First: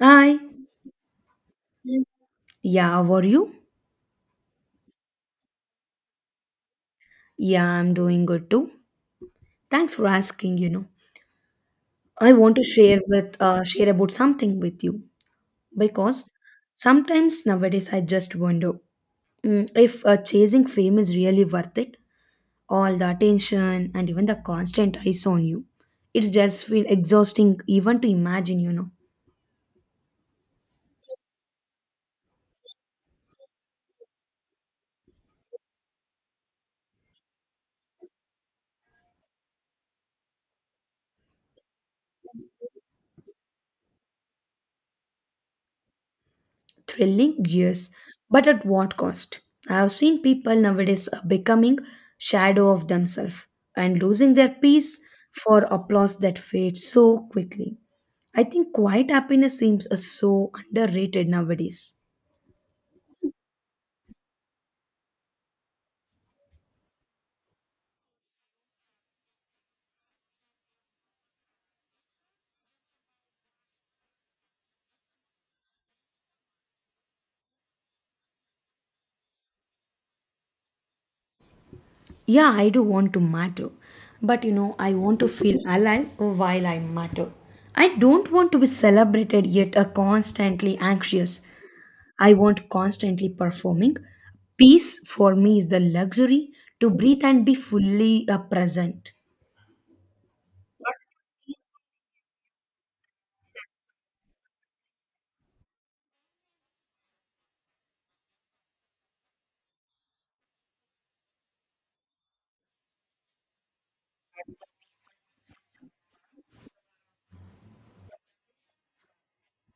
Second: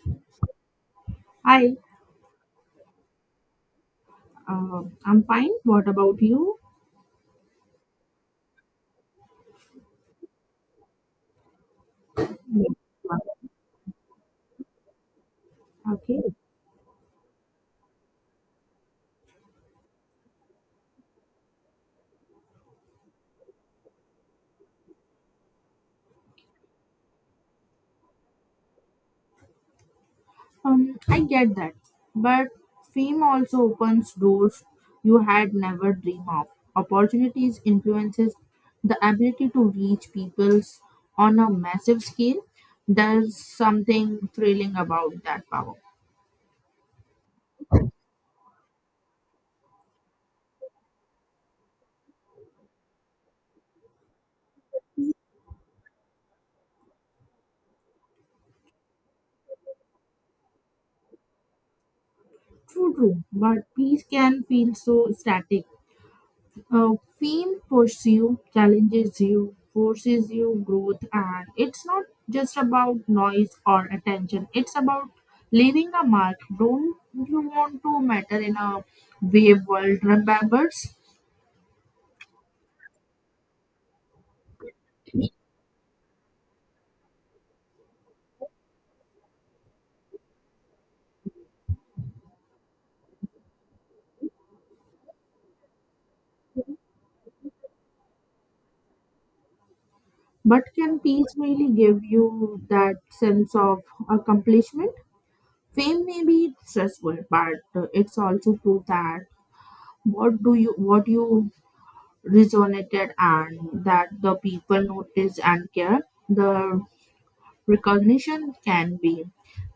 Hi. Hi, Yeah, how are you? I'm fine. What about you? Yeah, I'm doing good too. Thanks for asking, I want to share with share about something with you Okay, because sometimes nowadays I just wonder if chasing fame is really worth it. All the attention and even the constant eyes on you. It's just feel exhausting even to imagine, I get that, but fame also opens doors you had never dreamed of. Opportunities influences the ability to reach peoples on a massive scale. There's something thrilling about that power. Thrilling, yes, but at what cost? I have seen people nowadays becoming shadow of themselves and losing their peace for applause that fades so quickly. I think quiet happiness seems so underrated nowadays. True, true, but peace can feel so static. Fame pushes you, challenges you, forces you growth, and it's not just about noise or attention. It's about leaving a mark. Don't you want to matter in a wave world? Remembers, Yeah, I do want to matter, but, I want to feel alive while I matter. I don't want to be celebrated yet constantly anxious. I want constantly performing. Peace for me is the luxury to breathe and be fully present. but can peace really give you that sense of accomplishment? Fame may be stressful, but it's also proof that what you resonated and that the people notice and care the recognition can be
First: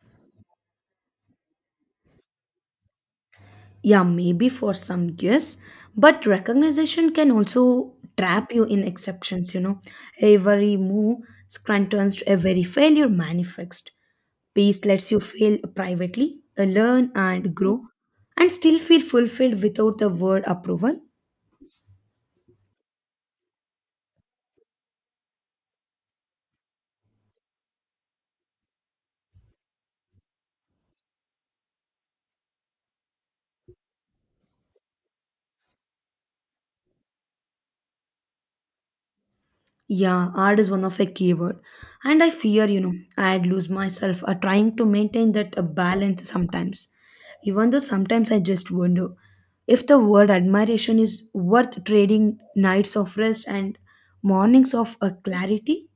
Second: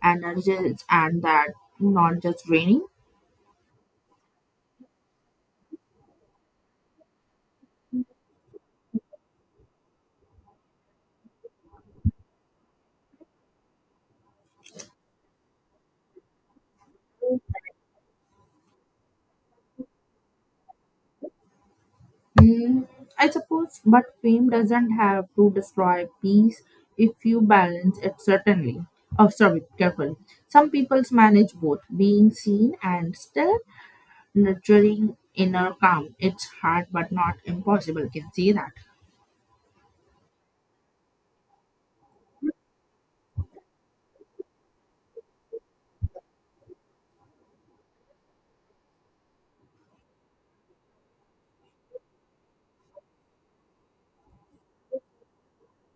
energized and that not just draining. Yeah, maybe for some years, but recognition can also trap you in exceptions, Every move turns to every failure manifest. Peace lets you fail privately, learn and grow, and still feel fulfilled without the word approval. Mm, I suppose, but fame doesn't have to destroy peace if you balance it certainly. Oh, sorry, carefully. Some people manage both being seen and still nurturing inner calm. It's hard but not impossible. Can see that. Yeah, art is one of a keyword. And I fear, I'd lose myself trying to maintain that balance sometimes. Even though sometimes I just wonder if the word admiration is worth trading nights of rest and mornings of clarity.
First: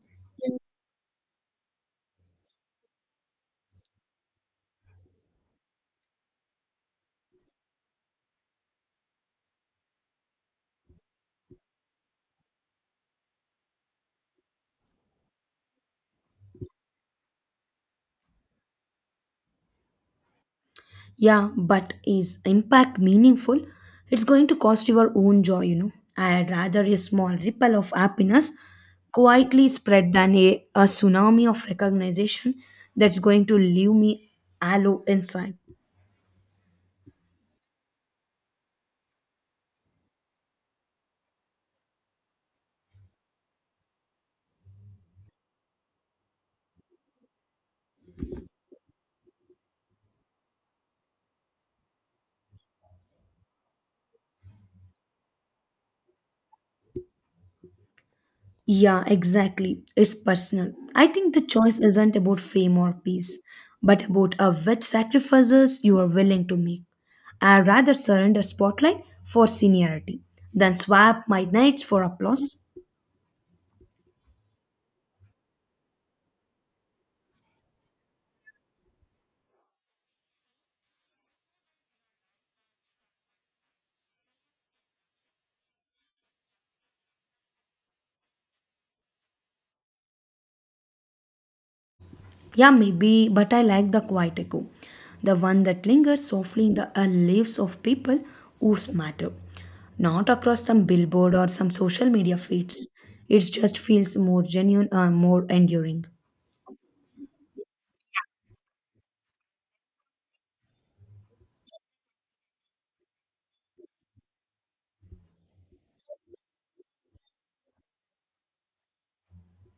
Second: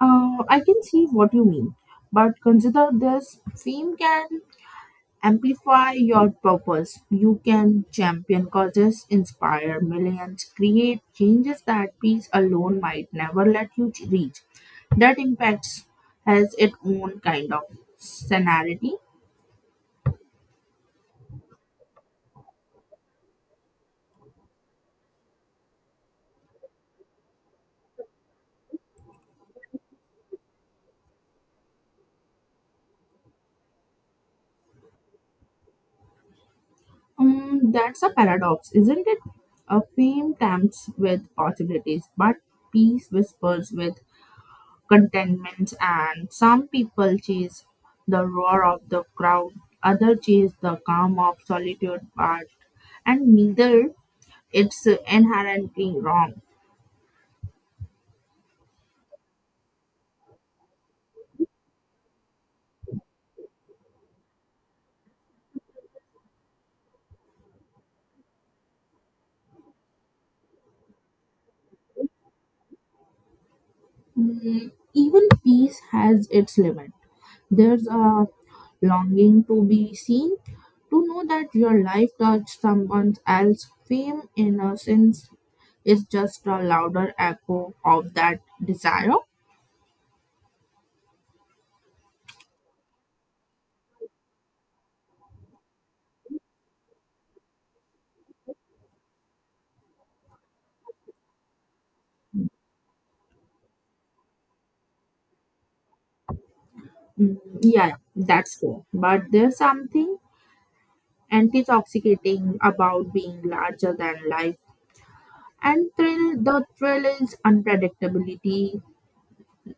I can see what you mean, but consider this fame can amplify your purpose. You can champion causes, inspire millions, create changes that peace alone might never let you reach. That impacts has its own kind of sanity. Yeah, but is impact meaningful? It's going to cost your own joy, I'd rather a small ripple of happiness quietly spread than a tsunami of recognition that's going to leave me hollow inside. Mm, that's a paradox, isn't it? A fame tempts with possibilities, but peace whispers with contentment and some people chase the roar of the crowd, others chase the calm of solitude but and neither it's inherently wrong. Yeah, exactly. It's personal. I think the choice isn't about fame or peace, but about which sacrifices you are willing to make. I'd rather surrender spotlight for seniority than swap my nights for applause. Mm, even peace has its limit, there's a longing to be seen, to know that your life touched someone else's fame innocence is just a louder echo of that desire. Yeah, maybe, but I like the quiet echo, the one that lingers softly in the lives of people whose matter, not across some billboard or some social media feeds. It just feels more genuine, more enduring. Mm, yeah that's true but there's something intoxicating about being larger than life. And thrill, the thrill is unpredictability.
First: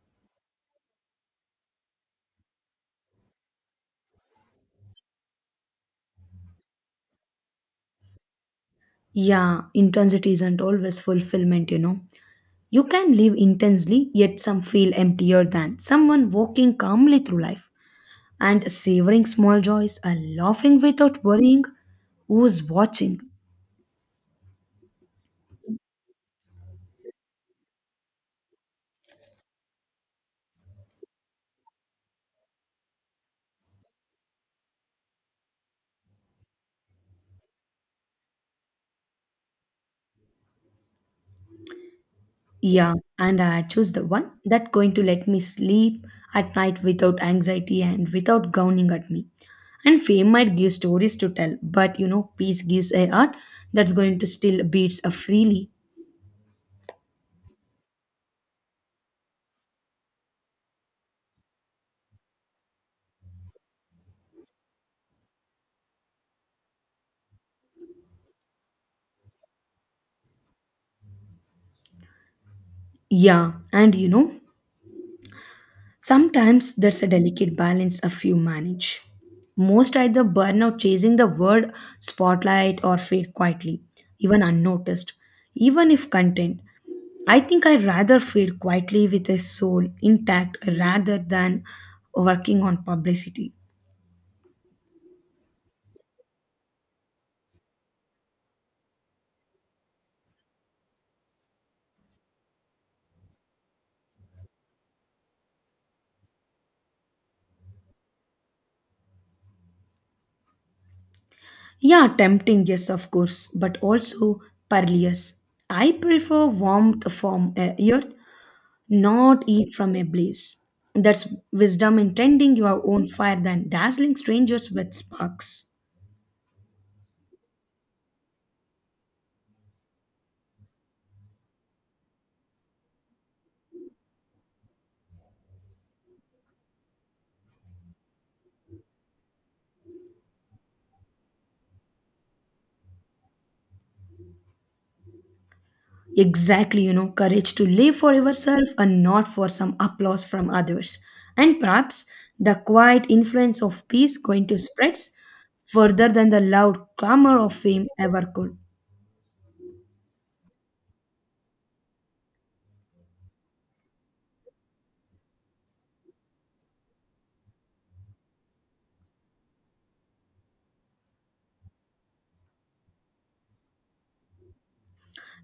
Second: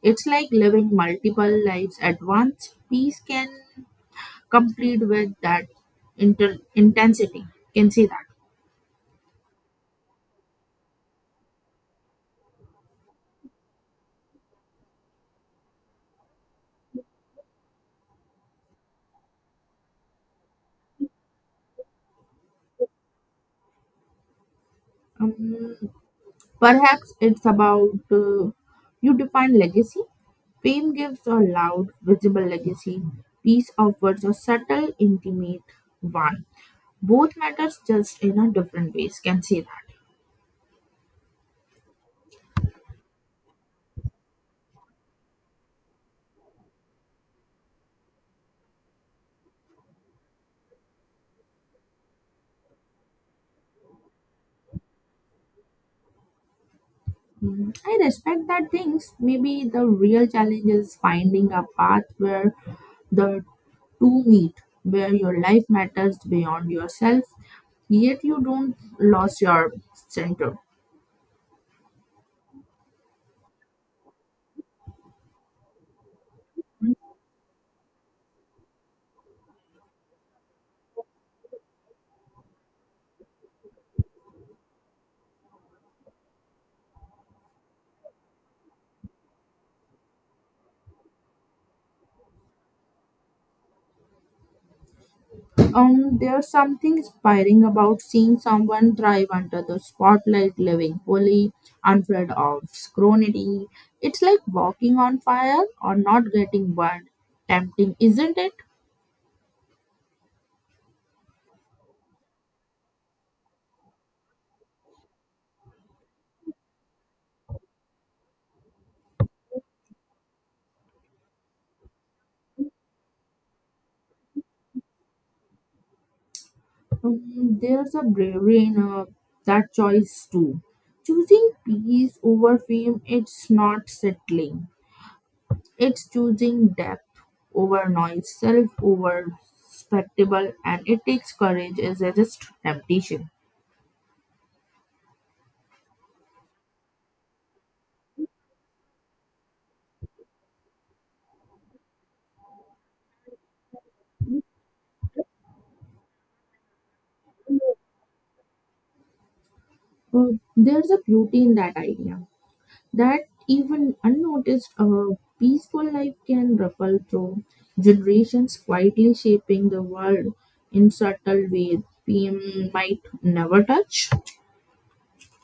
It's like living multiple lives at once. Peace can complete with that intensity. Can see that. Yeah, intensity isn't always fulfillment, You can live intensely, yet some feel emptier than someone walking calmly through life and savoring small joys and laughing without worrying who's watching. Um, perhaps it's about you define legacy. Fame gives a loud, visible legacy. Peace offers a subtle, intimate one. Both matters just in a different ways. Can see that. Yeah, and I choose the one that going to let me sleep at night without anxiety and without gowning at me. And fame might give stories to tell, but, peace gives a heart that's going to still beats freely. Mm, I respect that things. Maybe the real challenge is finding a path where the two meet, where your life matters beyond yourself, yet you don't lose your center. Yeah, and, sometimes there's a delicate balance a few manage. Most either burn out chasing the word spotlight or fade quietly, even unnoticed, even if content. I think I'd rather fade quietly with a soul intact rather than working on publicity. There's something inspiring about seeing someone thrive under the spotlight, living fully, unafraid of scrutiny. It's like walking on fire or not getting burned. Tempting, isn't it? Yeah, tempting, yes, of course, but also perilous. I prefer warmth from a earth, not heat from a blaze. That's wisdom in tending your own fire than dazzling strangers with sparks. Mm, there's a bravery in that choice too. Choosing peace over fame, it's not settling. It's choosing depth over noise, self over spectacle, and it takes courage as a just temptation. Exactly, courage to live for yourself and not for some applause from others. And perhaps the quiet influence of peace going to spreads further than the loud clamor of fame ever could. There's a beauty in that idea that even unnoticed, a peaceful life can ripple through generations, quietly shaping the world in subtle ways fame might never touch.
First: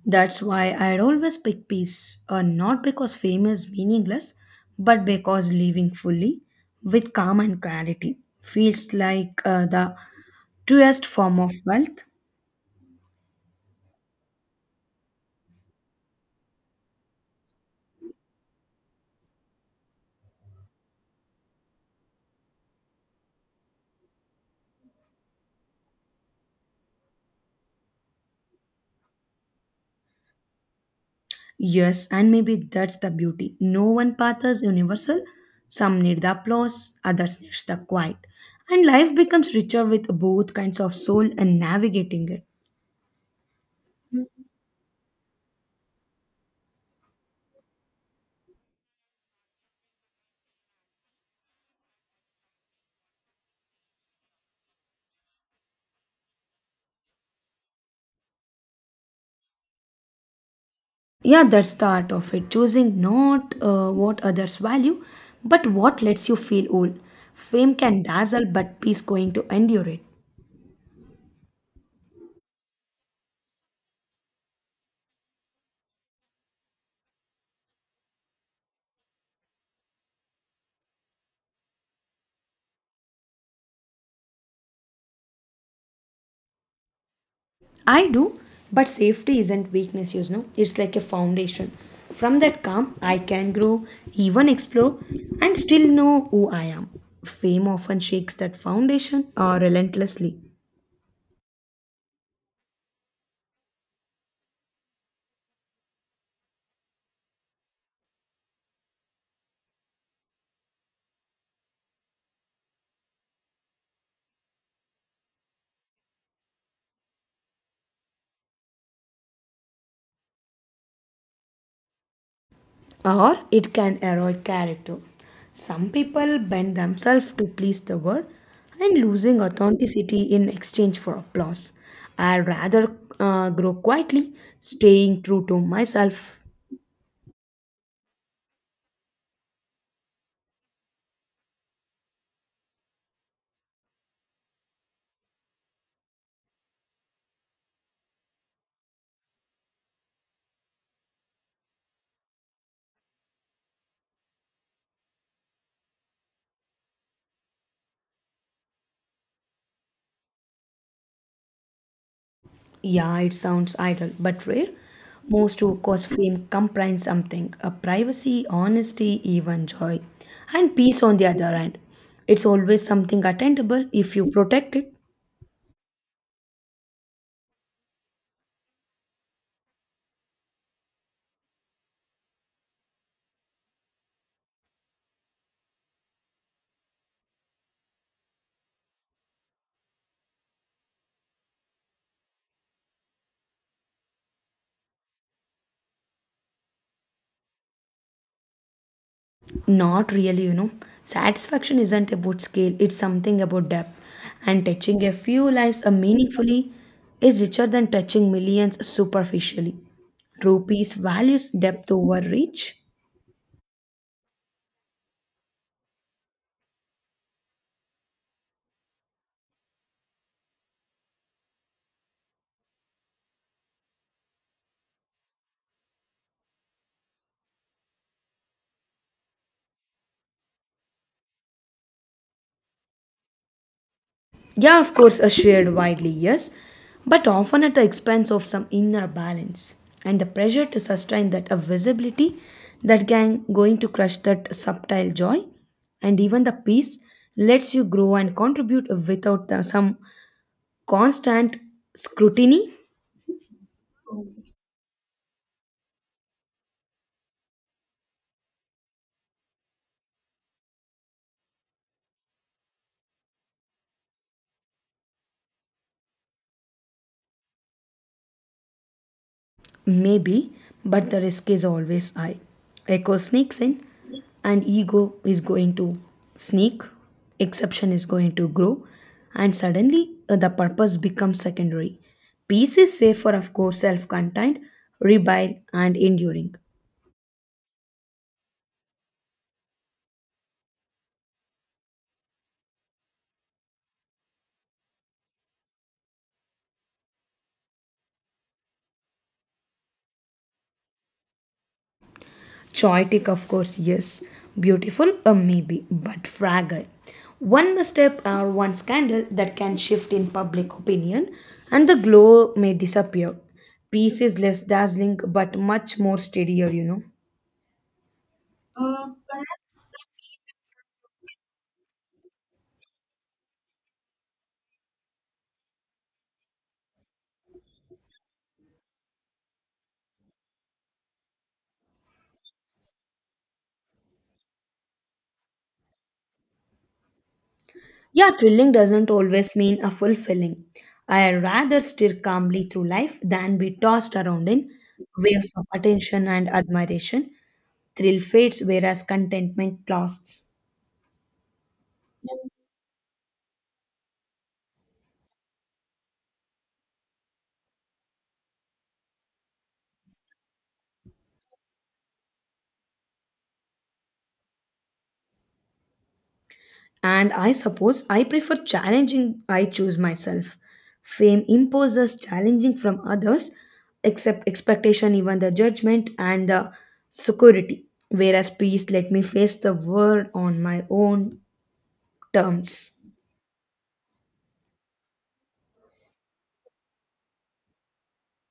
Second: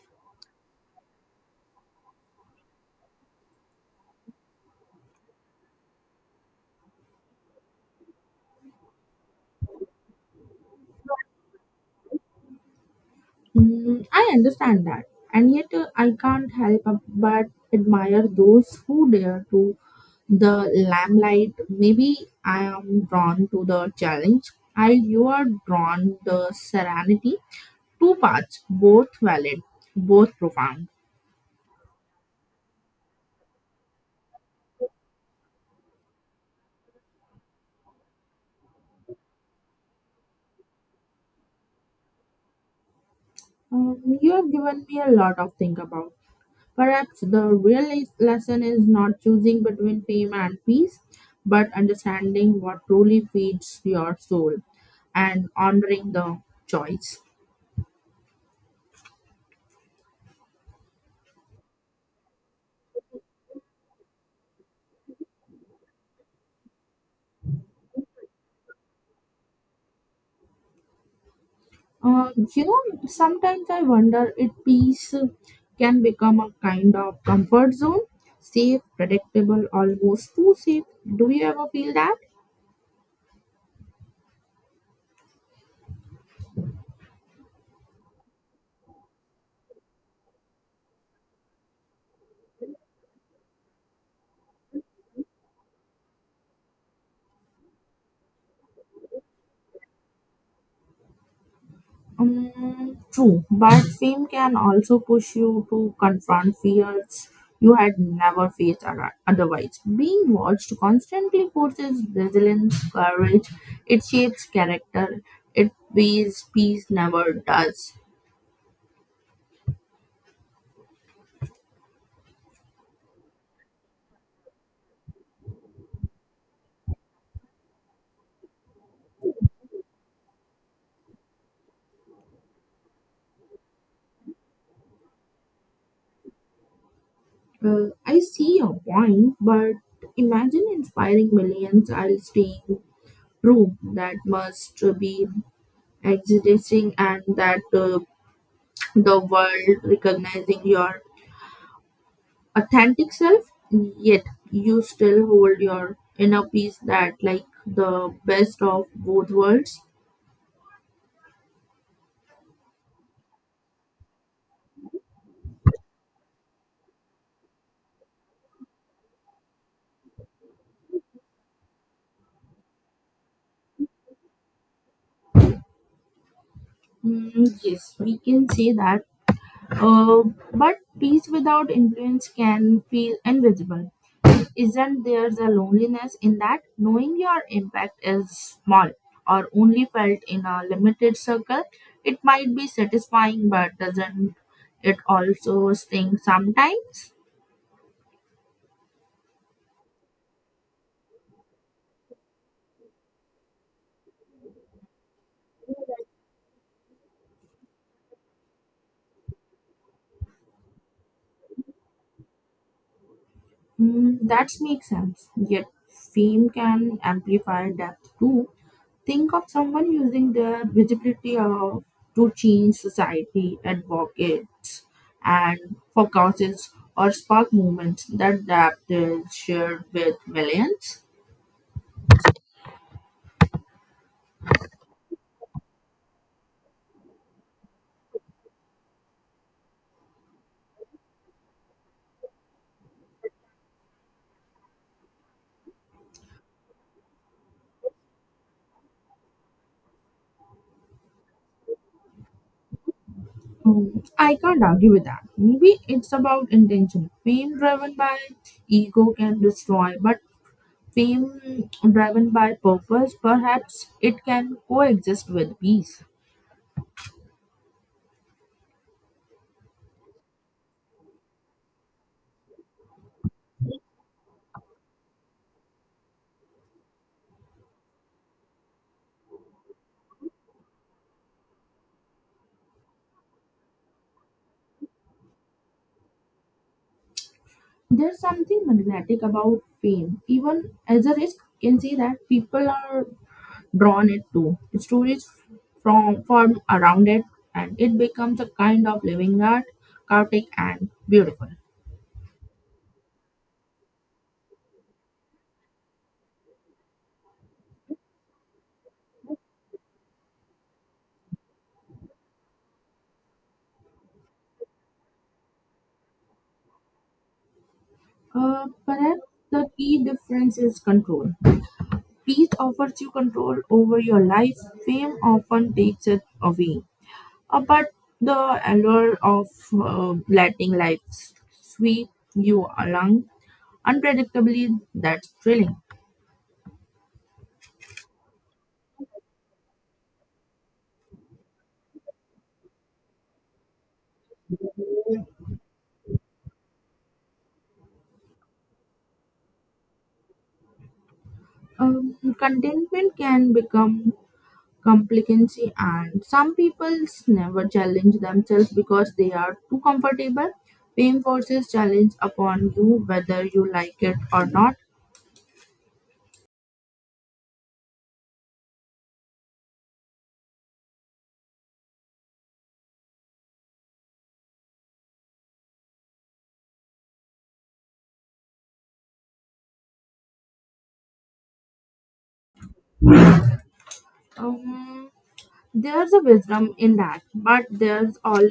That's why I'd always pick peace, not because fame is meaningless, but because living fully with calm and clarity feels like the truest form of wealth. Mm, I understand that, and yet I can't help but admire those who dare to the limelight. Maybe I am drawn to the challenge, while you are drawn the serenity. Two paths, both valid, both profound. Yes, and maybe that's the beauty. No one path is universal. Some need the applause, others need the quiet. And life becomes richer with both kinds of soul and navigating it. You have given me a lot of think about. Perhaps the real lesson is not choosing between fame and peace, but understanding what truly feeds your soul and honoring the choice. Yeah, that's the art of it. Choosing not what others value, but what lets you feel whole. Fame can dazzle, but peace going to endure it. You know, sometimes I wonder if peace can become a kind of comfort zone, safe, predictable, almost too safe. Do you ever feel that? I do, but safety isn't weakness, It's like a foundation. From that calm, I can grow, even explore, and still know who I am. Fame often shakes that foundation or relentlessly, Mm, true, but fame can also push you to confront fears you had never faced otherwise. Being watched constantly forces resilience, courage, it shapes character, it weighs peace never does. or it can erode character. Some people bend themselves to please the world and losing authenticity in exchange for applause. I'd rather grow quietly, staying true to myself. I see your point, but imagine inspiring millions while staying true. That must be existing and that the world recognizing your authentic self yet you still hold your inner peace that like the best of both worlds. Yeah, it sounds idle but rare. Most who cause fame comprise something a privacy, honesty, even joy, and peace on the other hand. It's always something attainable if you protect it. Mm, yes we can say that uh, but peace without influence can feel invisible, isn't there a loneliness in that knowing your impact is small or only felt in a limited circle, it might be satisfying but doesn't it also sting sometimes? Not really, Satisfaction isn't about scale, it's something about depth. And touching a few lives meaningfully is richer than touching millions superficially. True peace values depth over reach. Mm, that makes sense. Yet fame can amplify depth too. Think of someone using their visibility of, to change society, advocates, and for causes or spark movements. That depth is shared with millions. Yeah, of course, are shared widely, yes, but often at the expense of some inner balance and the pressure to sustain that a visibility that can going to crush that subtle joy and even the peace lets you grow and contribute without the, some constant scrutiny. Mm, I can't argue with that. Maybe it's about intention. Fame driven by ego can destroy, but fame driven by purpose, perhaps it can coexist with peace. Maybe, but the risk is always high. Echo sneaks in, and ego is going to sneak, exception is going to grow, and suddenly the purpose becomes secondary. Peace is safer, of course, self contained, rebel, and enduring. There's something magnetic about fame. Even as a risk, can see that people are drawn it to. Stories from form around it, and it becomes a kind of living art, chaotic and beautiful. Choitic, of course, yes. Beautiful, a maybe, but fragile. One misstep or one scandal that can shift in public opinion, and the glow may disappear. Peace is less dazzling, but much more steadier, Perhaps the key difference is control. Peace offers you control over your life. Fame often takes it away. But the allure of letting life sweep you along unpredictably, that's thrilling. Yeah, thrilling doesn't always mean a fulfilling. I rather steer calmly through life than be tossed around in waves of attention and admiration. Thrill fades, whereas contentment lasts. Contentment can become complacency, and some people never challenge themselves because they are too comfortable. Pain forces challenge upon you whether you like it or not. And I suppose I prefer challenging, I choose myself. Fame imposes challenging from others, except expectation, even the judgment and the security. Whereas peace let me face the world on my own terms. Um, There's a wisdom in that, but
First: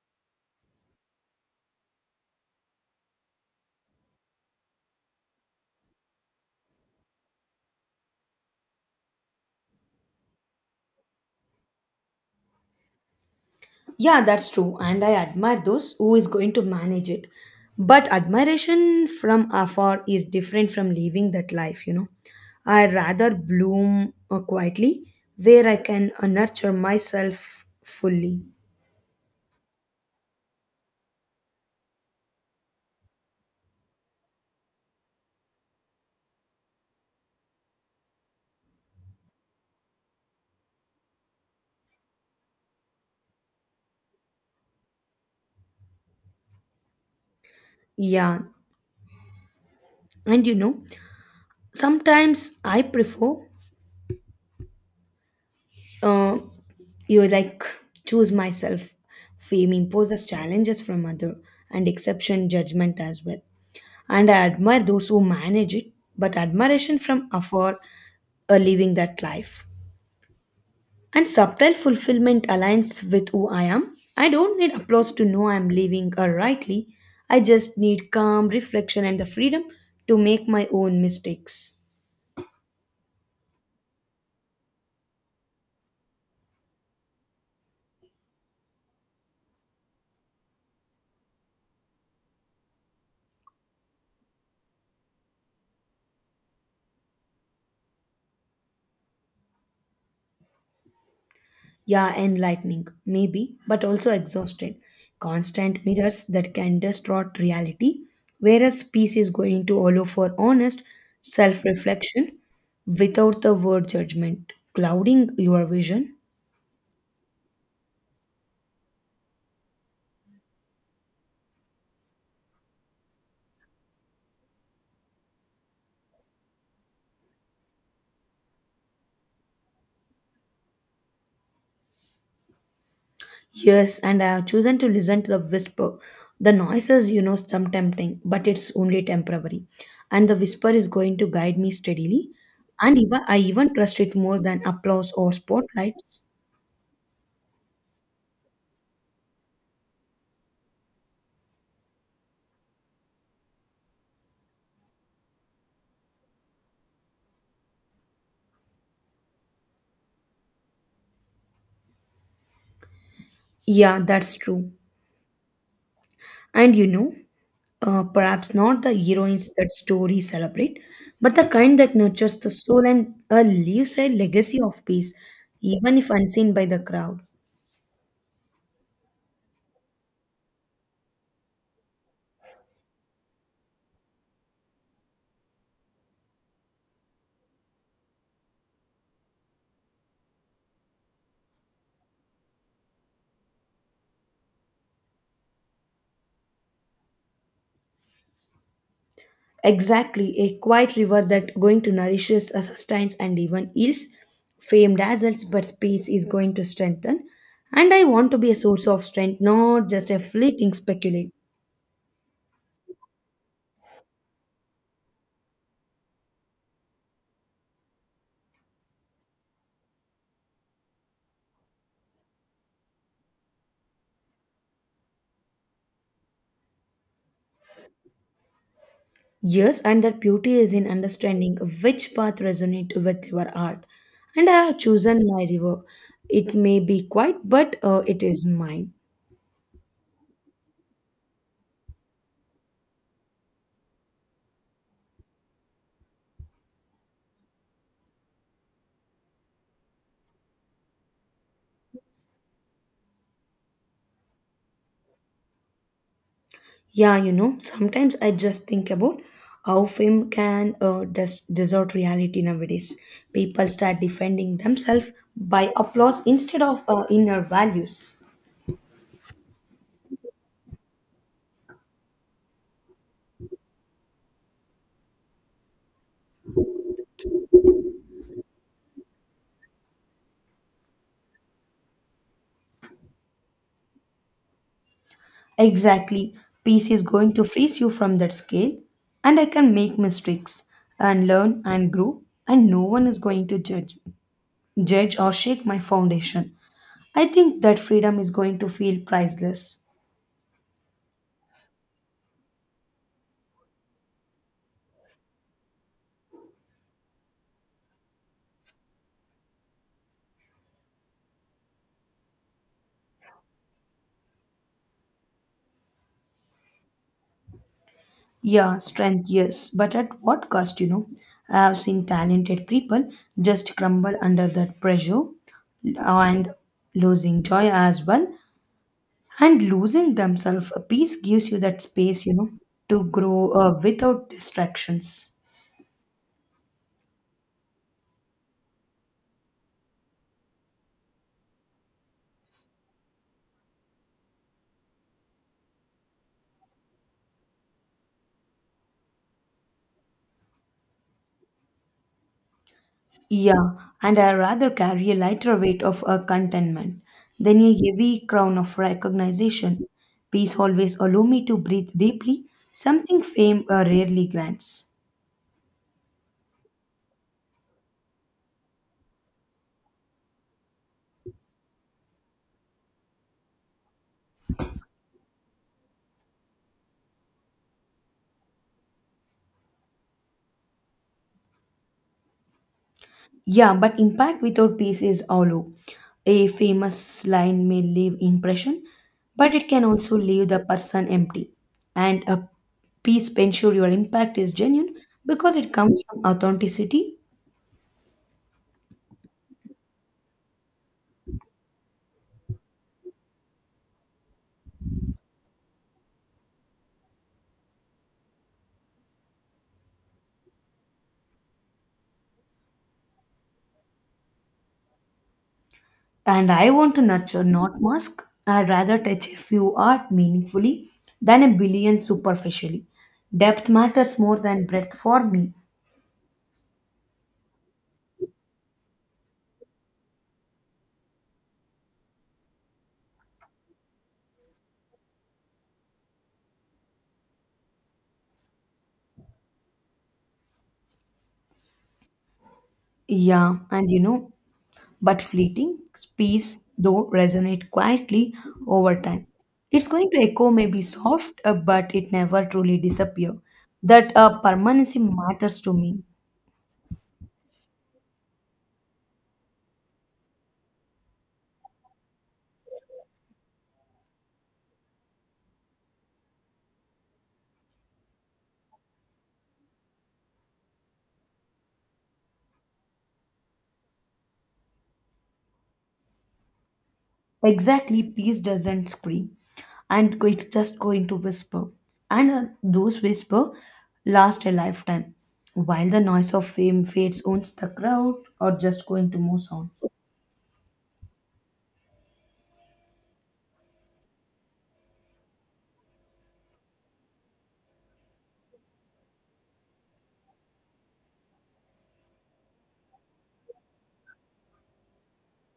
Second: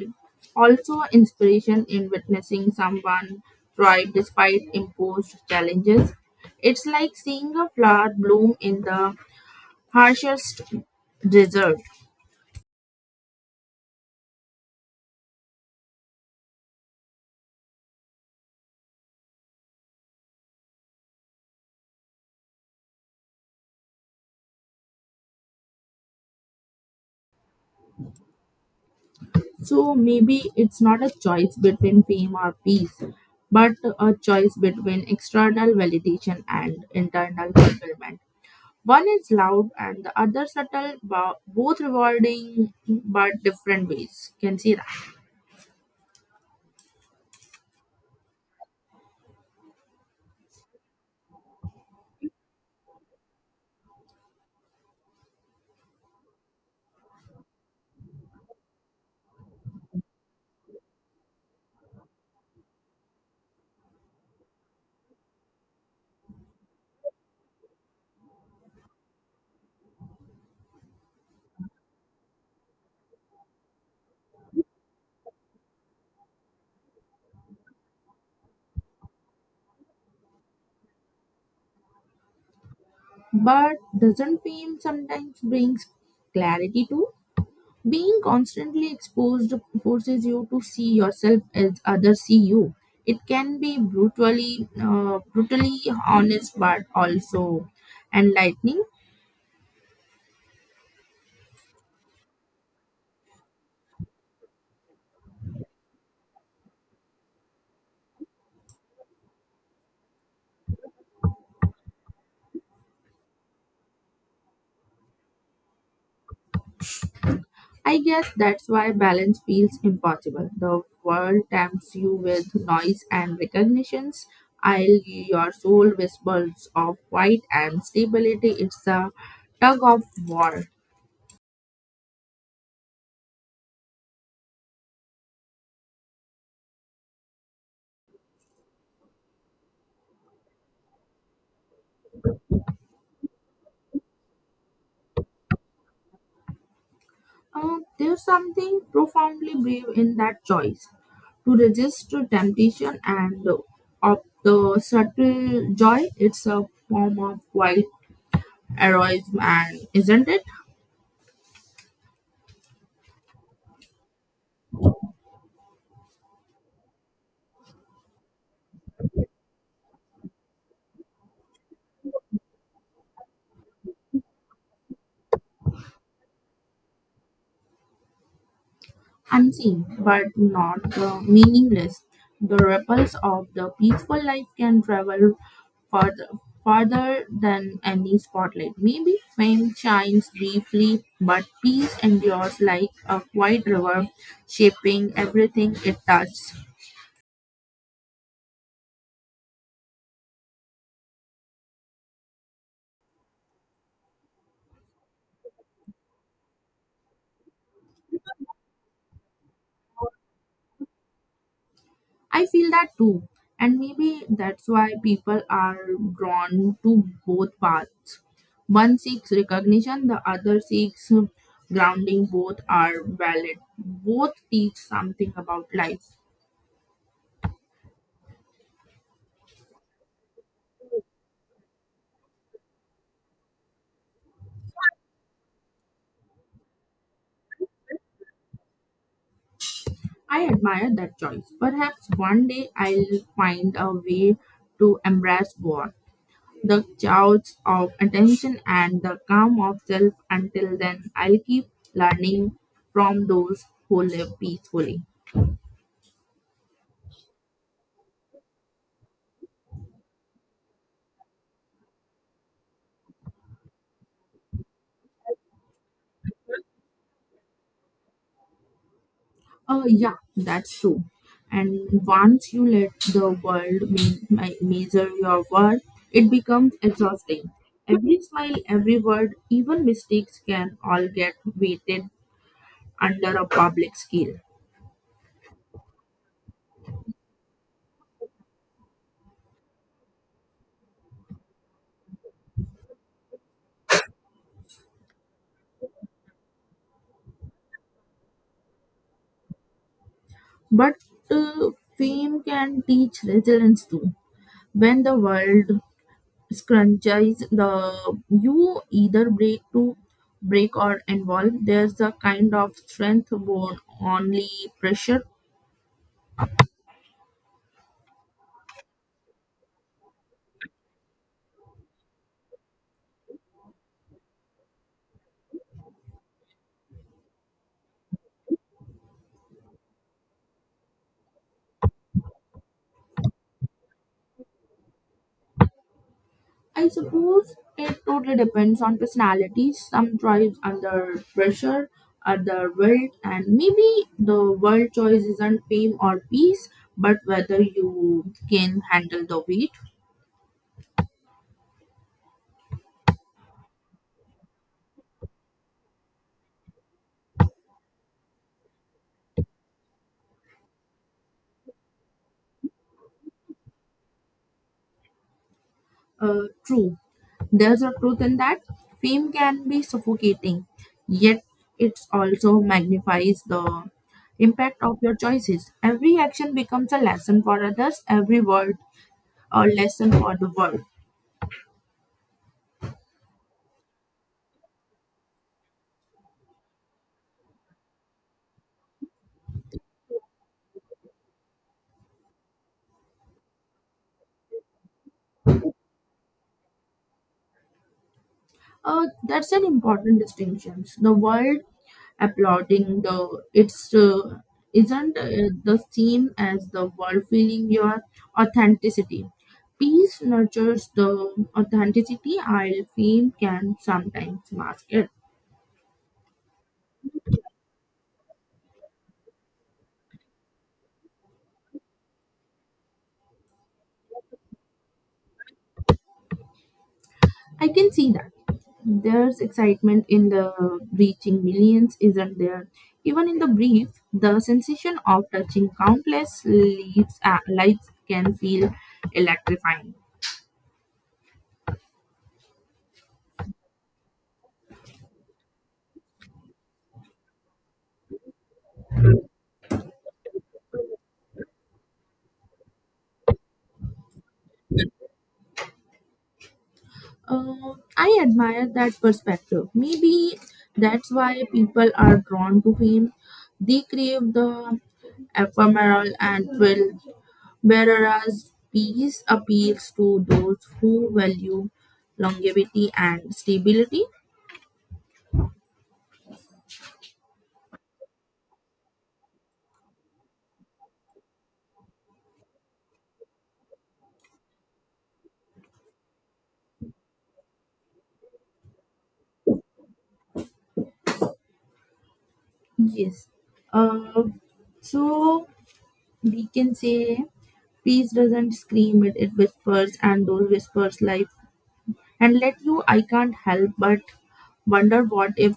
also inspiration in witnessing someone thrive despite imposed challenges. It's like seeing a flower bloom in the harshest desert. Yeah, that's true. And I admire those who is going to manage it. But admiration from afar is different from living that life, I rather bloom quietly where I can nurture myself fully. So maybe it's not a choice between fame or peace, but a choice between external validation and internal fulfillment. One is loud and the other subtle, both rewarding but different ways. Can see that. Yeah. And, sometimes I prefer uh, you like choose myself. Fame imposes challenges from other and exception judgment as well. And I admire those who manage it, but admiration from afar are living that life. And subtle fulfillment aligns with who I am. I don't need applause to know I am living rightly. I just need calm reflection and the freedom to make my own mistakes. But doesn't fame sometimes brings clarity too? Being constantly exposed forces you to see yourself as others see you. It can be brutally honest, but also enlightening. Yeah, enlightening, maybe, but also exhausted. Constant mirrors that can distort reality, whereas peace is going to allow for honest self reflection without the word judgment clouding your vision. I guess that's why balance feels impossible. The world tempts you with noise and recognitions, while your soul whispers of quiet and stability. It's a tug of war. Yes, and I have chosen to listen to the whisper. The noises, some tempting, but it's only temporary. And the whisper is going to guide me steadily. And even, I even trust it more than applause or spotlights. There's something profoundly brave in that choice to resist to temptation and of the subtle joy. It's a form of wild heroism, and isn't it? Yeah, that's true. And, perhaps not the heroines that stories celebrate, but the kind that nurtures the soul and leaves a legacy of peace, even if unseen by the crowd. Unseen, but not meaningless. The ripples of the peaceful life can travel farther, farther than any spotlight. Maybe fame shines briefly, but peace endures like a quiet river, shaping everything it touches. Exactly, a quiet river that going to nourishes, sustains, and even heals. Fame dazzles, but space is going to strengthen. And I want to be a source of strength, not just a fleeting speculate. I feel that too. And maybe that's why people are drawn to both paths. One seeks recognition, the other seeks grounding. Both are valid. Both teach something about life. Yes, and that beauty is in understanding which path resonates with your art. And I have chosen my river. It may be quiet, but it is mine. I admire that choice. Perhaps one day I'll find a way to embrace both the chaos of attention and the calm of self. Until then, I'll keep learning from those who live peacefully. Yeah, sometimes I just think about how fame can distort reality nowadays. People start defending themselves by applause instead of inner values. Yeah, that's true. And once you let the world measure your worth, it becomes exhausting. Every smile, every word, even mistakes can all get weighted under a public scale. Exactly. Peace is going to freeze you from that scale, and I can make mistakes and learn and grow, and no one is going to judge or shake my foundation. I think that freedom is going to feel priceless. But uh, fame can teach resilience too. When the world scrunches the you either break to break or involve, there's a kind of strength born only pressure. Yeah, strength, yes, but at what cost, I have seen talented people just crumble under that pressure and losing joy as well. And losing themselves, peace gives you that space, to grow without distractions. I suppose it totally depends on personality. Some thrive under pressure, other will, and maybe the world choice isn't fame or peace, but whether you can handle the weight. Yeah, and I rather carry a lighter weight of a contentment than a heavy crown of recognition. Peace always allow me to breathe deeply, something fame rarely grants. True, there's a truth in that. Fame can be suffocating, yet it also magnifies the impact of your choices. Every action becomes a lesson for others, every word a lesson for the world. Yeah, but impact without peace is hollow. A famous line may leave impression, but it can also leave the person empty. And a peace ensure your impact is genuine because it comes from authenticity. That's an important distinction. The world applauding the it's isn't the same as the world feeling your authenticity. Peace nurtures the authenticity, while fame can sometimes mask it. And I want to nurture, not mask. I'd rather touch a few art meaningfully than a billion superficially. Depth matters more than breadth for me. I can see that. There's excitement in the reaching millions, isn't there? Even in the brief, the sensation of touching countless leaves, lives can feel electrifying. Yeah, and, but fleeting peace though resonate quietly over time. It's going to echo maybe soft, but it never truly disappear. That permanency matters to me. I admire that perspective. Maybe that's why people are drawn to him. They crave the ephemeral and will, whereas peace appeals to those who value longevity and stability. Exactly, peace doesn't scream, and it's just going to whisper. And those whisper last a lifetime, while the noise of fame fades, owns the crowd, or just going to move on. Yes. Uh, so we can say peace doesn't scream it, it whispers and those whispers life. And let you, I can't help but wonder what if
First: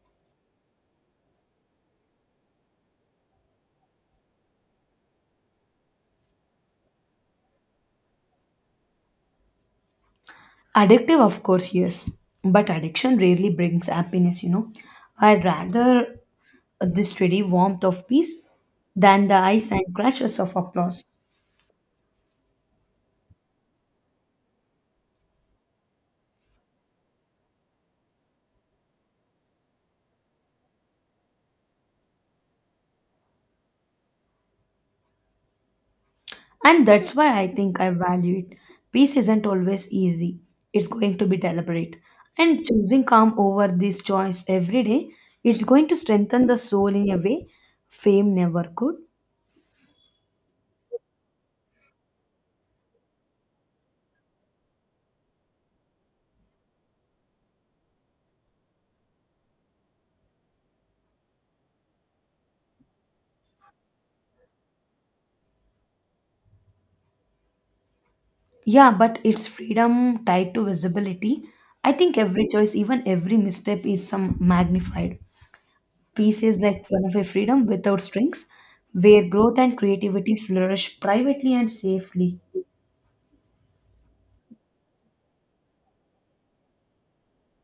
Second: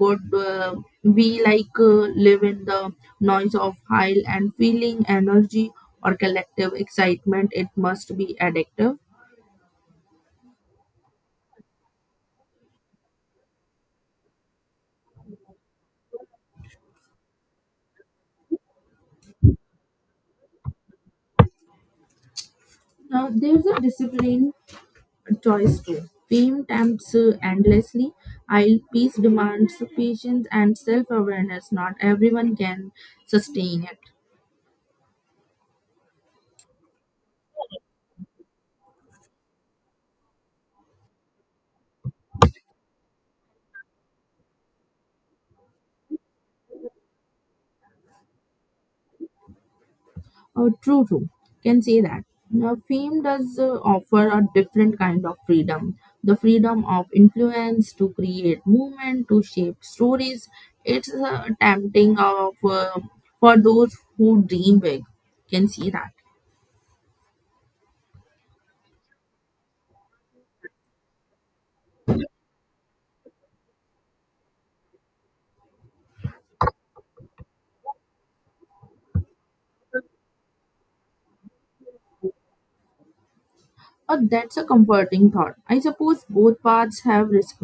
would we like live in the noise of high and feeling energy or collective excitement it must be addictive. Addictive, of course, yes, but addiction rarely brings happiness. I'd rather the steady warmth of peace than the ice and crashes of applause. Now there's a discipline choice too, fame tempts endlessly will peace demands patience and self-awareness, not everyone can sustain it. And that's why I think I value it. Peace isn't always easy, it's going to be deliberate. And choosing calm over this choice every day, it's going to strengthen the soul in a way fame never could. True, true. Can say that. Now, fame does offer a different kind of freedom. The freedom of influence to create movement, to shape stories. It's tempting of, for those who dream big. Can see that. Yeah, but it's freedom tied to visibility. I think every choice, even every misstep, is some magnified. Peace is like one of a freedom without strings, where growth and creativity flourish privately and safely. That's a comforting thought. I suppose both paths have risk.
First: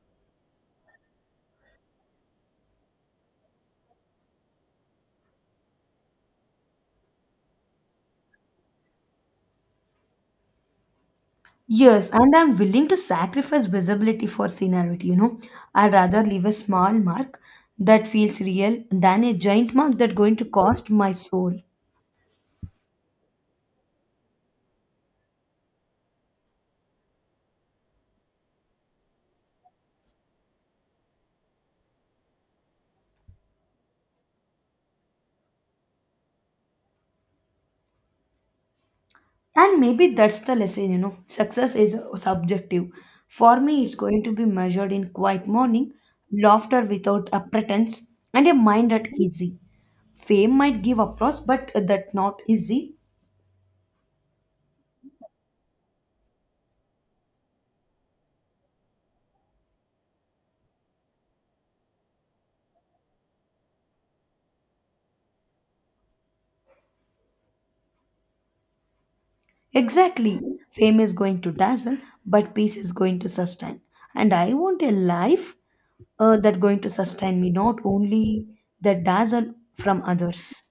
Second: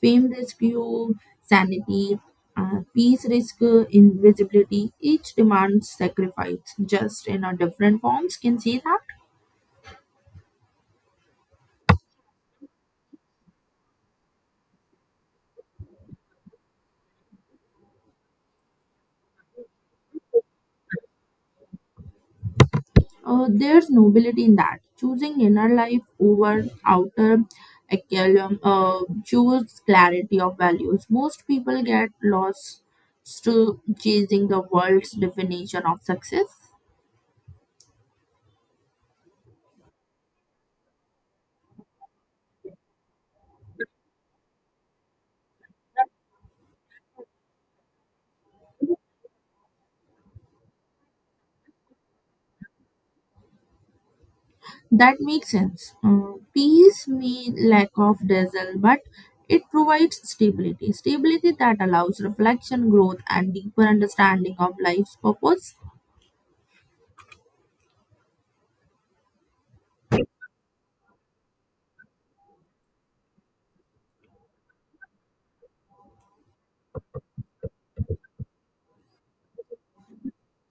Fame risk you sanity, peace risk invisibility. Each demands sacrifice, just in a different forms. Can see that. Yes, and I'm willing to sacrifice visibility for seniority, I'd rather leave a small mark that feels real than a giant mark that's going to cost my soul. There's nobility in that. Choosing inner life over outer aculum choose clarity of values. Most people get lost to chasing the world's definition of success. And maybe that's the lesson, Success is subjective. For me, it's going to be measured in quiet morning, laughter without a pretense, and a mind at easy. Fame might give applause, but that not easy. That makes sense. Peace means lack of dazzle, but it provides stability. Stability that allows reflection, growth, and deeper understanding of life's purpose. Exactly. Fame is going to dazzle, but peace is going to sustain. And I want a life that going to sustain me, not only the dazzle from others.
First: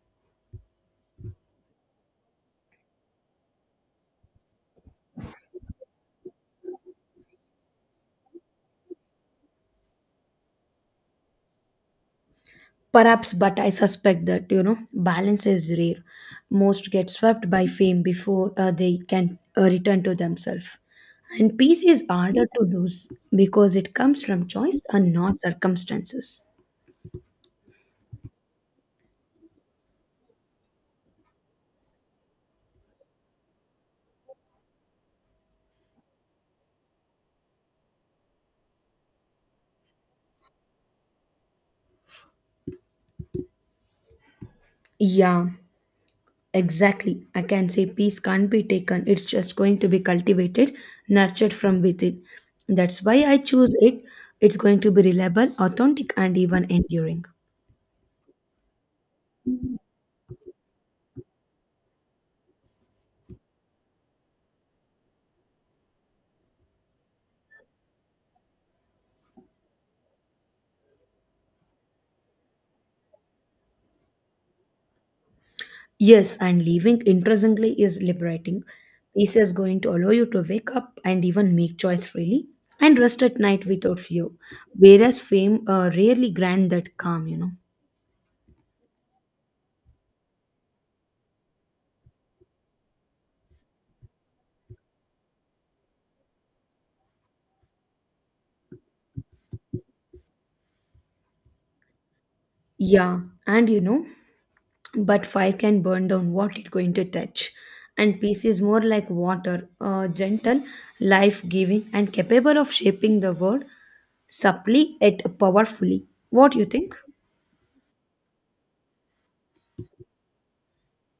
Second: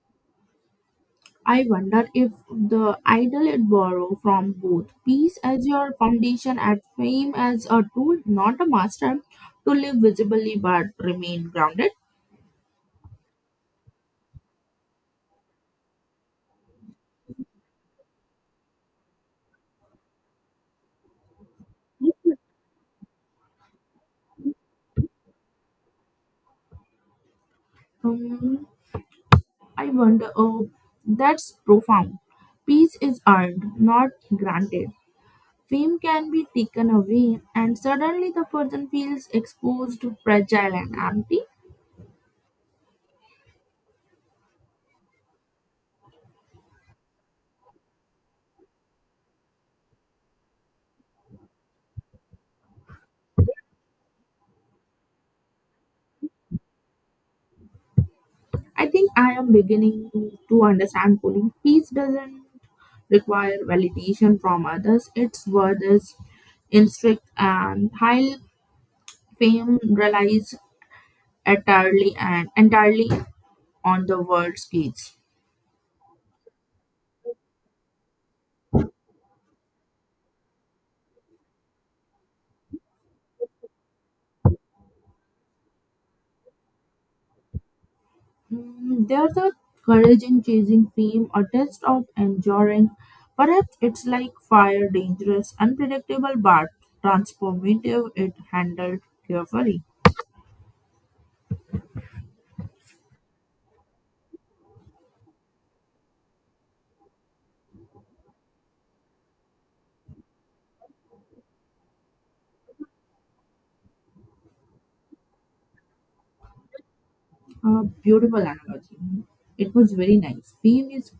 I wonder if the idol it borrow from both peace as your foundation and fame as a tool, not a master, to live visibly but remain grounded. Perhaps, but I suspect that balance is rare. Most get swept by fame before they can return to themselves. And peace is harder to lose because it comes from choice and not circumstances. Um, I wonder, oh, that's profound. Peace is earned, not granted. Fame can be taken away, and suddenly the person feels exposed, fragile, and empty. Yeah. Exactly. I can say peace can't be taken. It's just going to be cultivated, nurtured from within. That's why I choose it. It's going to be reliable, authentic, and even enduring. I think I am beginning to understand Pulling Peace doesn't require validation from others, its worth is instinct and high fame relies entirely and entirely on the world's gaze. Yes, and living interestingly is liberating. Peace is going to allow you to wake up and even make choice freely and rest at night without fear. Whereas fame rarely grant that calm, Mm, there's a courage in chasing fame, a test of enduring. Perhaps it's like fire, dangerous, unpredictable, but transformative if handled carefully. Yeah, and, but fire can burn down what it's going to touch and peace is more like water gentle life giving and capable of shaping the world subtly yet powerfully what do you think. A beautiful analogy. It was very nice. Pain is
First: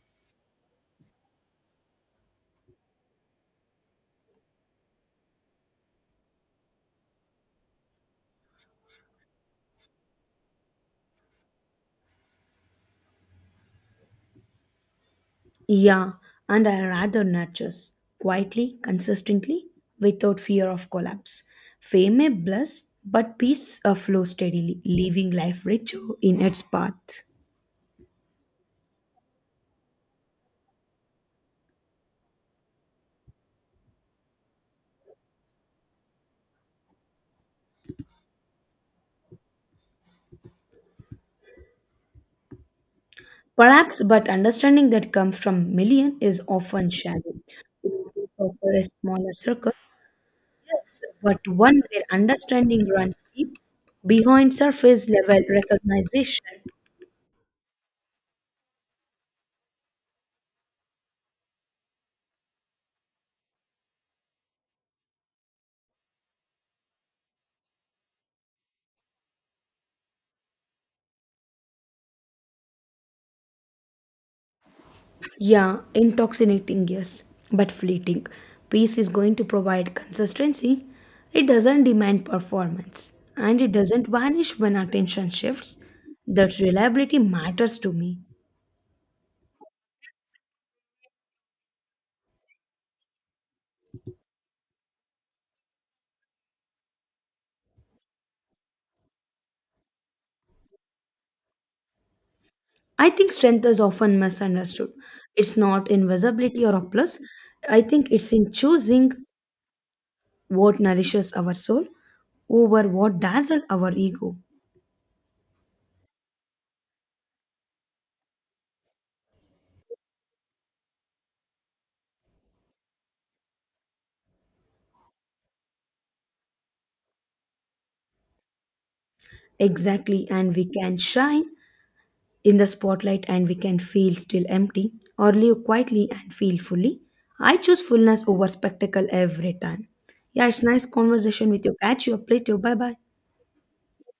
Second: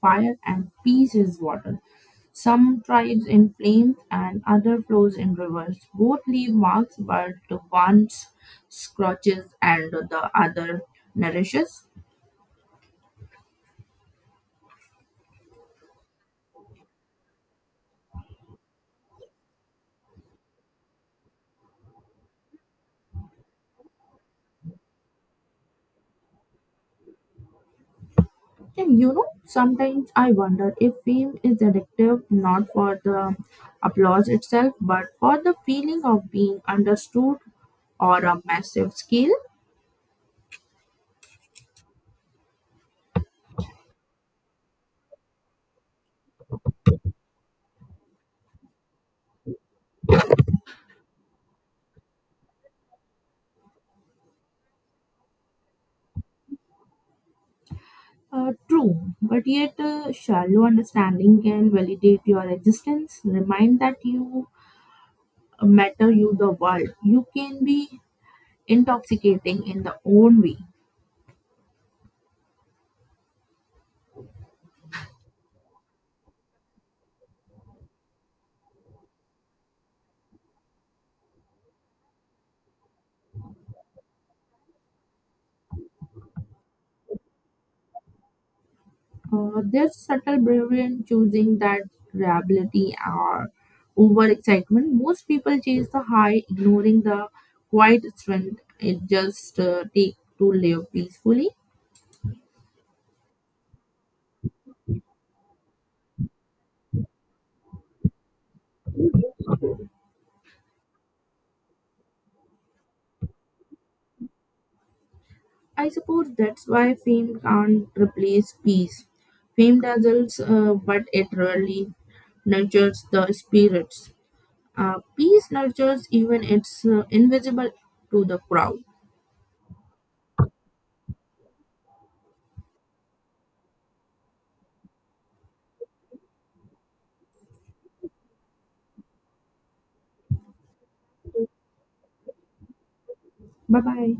fire and peace is water. Some tribes in flames and other flows in rivers. Both leave marks, but the one scorches and the other nourishes. Yeah, and I rather nurtures quietly consistently without fear of collapse fame may bless but peace flows steadily leaving life rich in its path. And you know, sometimes I wonder if fame is addictive not for the applause itself, but for the feeling of being understood or a massive scale. Perhaps, but understanding that comes from million is often shallow. It is offer a smaller circle, yes, but one where understanding runs deep behind surface level recognition. True, but yet shallow understanding can validate your existence, remind that you matter, you the world. You can be intoxicating in the own way. Yeah, intoxicating, yes, but fleeting. Peace is going to provide consistency. It doesn't demand performance, and it doesn't vanish when attention shifts. That reliability matters to me. There's subtle bravery in choosing that reliability or overexcitement. Most people chase the high, ignoring the quiet strength it just take to live peacefully. I think strength is often misunderstood. It's not invisibility or a plus. I think it's in choosing what nourishes our soul over what dazzles our ego. I suppose that's why fame can't replace peace. Fame dazzles, but it rarely nurtures the spirits. Peace nurtures even it's invisible to the crowd. Exactly, and we can shine in the spotlight and we can feel still empty or live quietly and feel fully. I choose fullness over spectacle every time. Yeah, it's nice conversation with you. Catch you up later. Bye bye. Bye bye.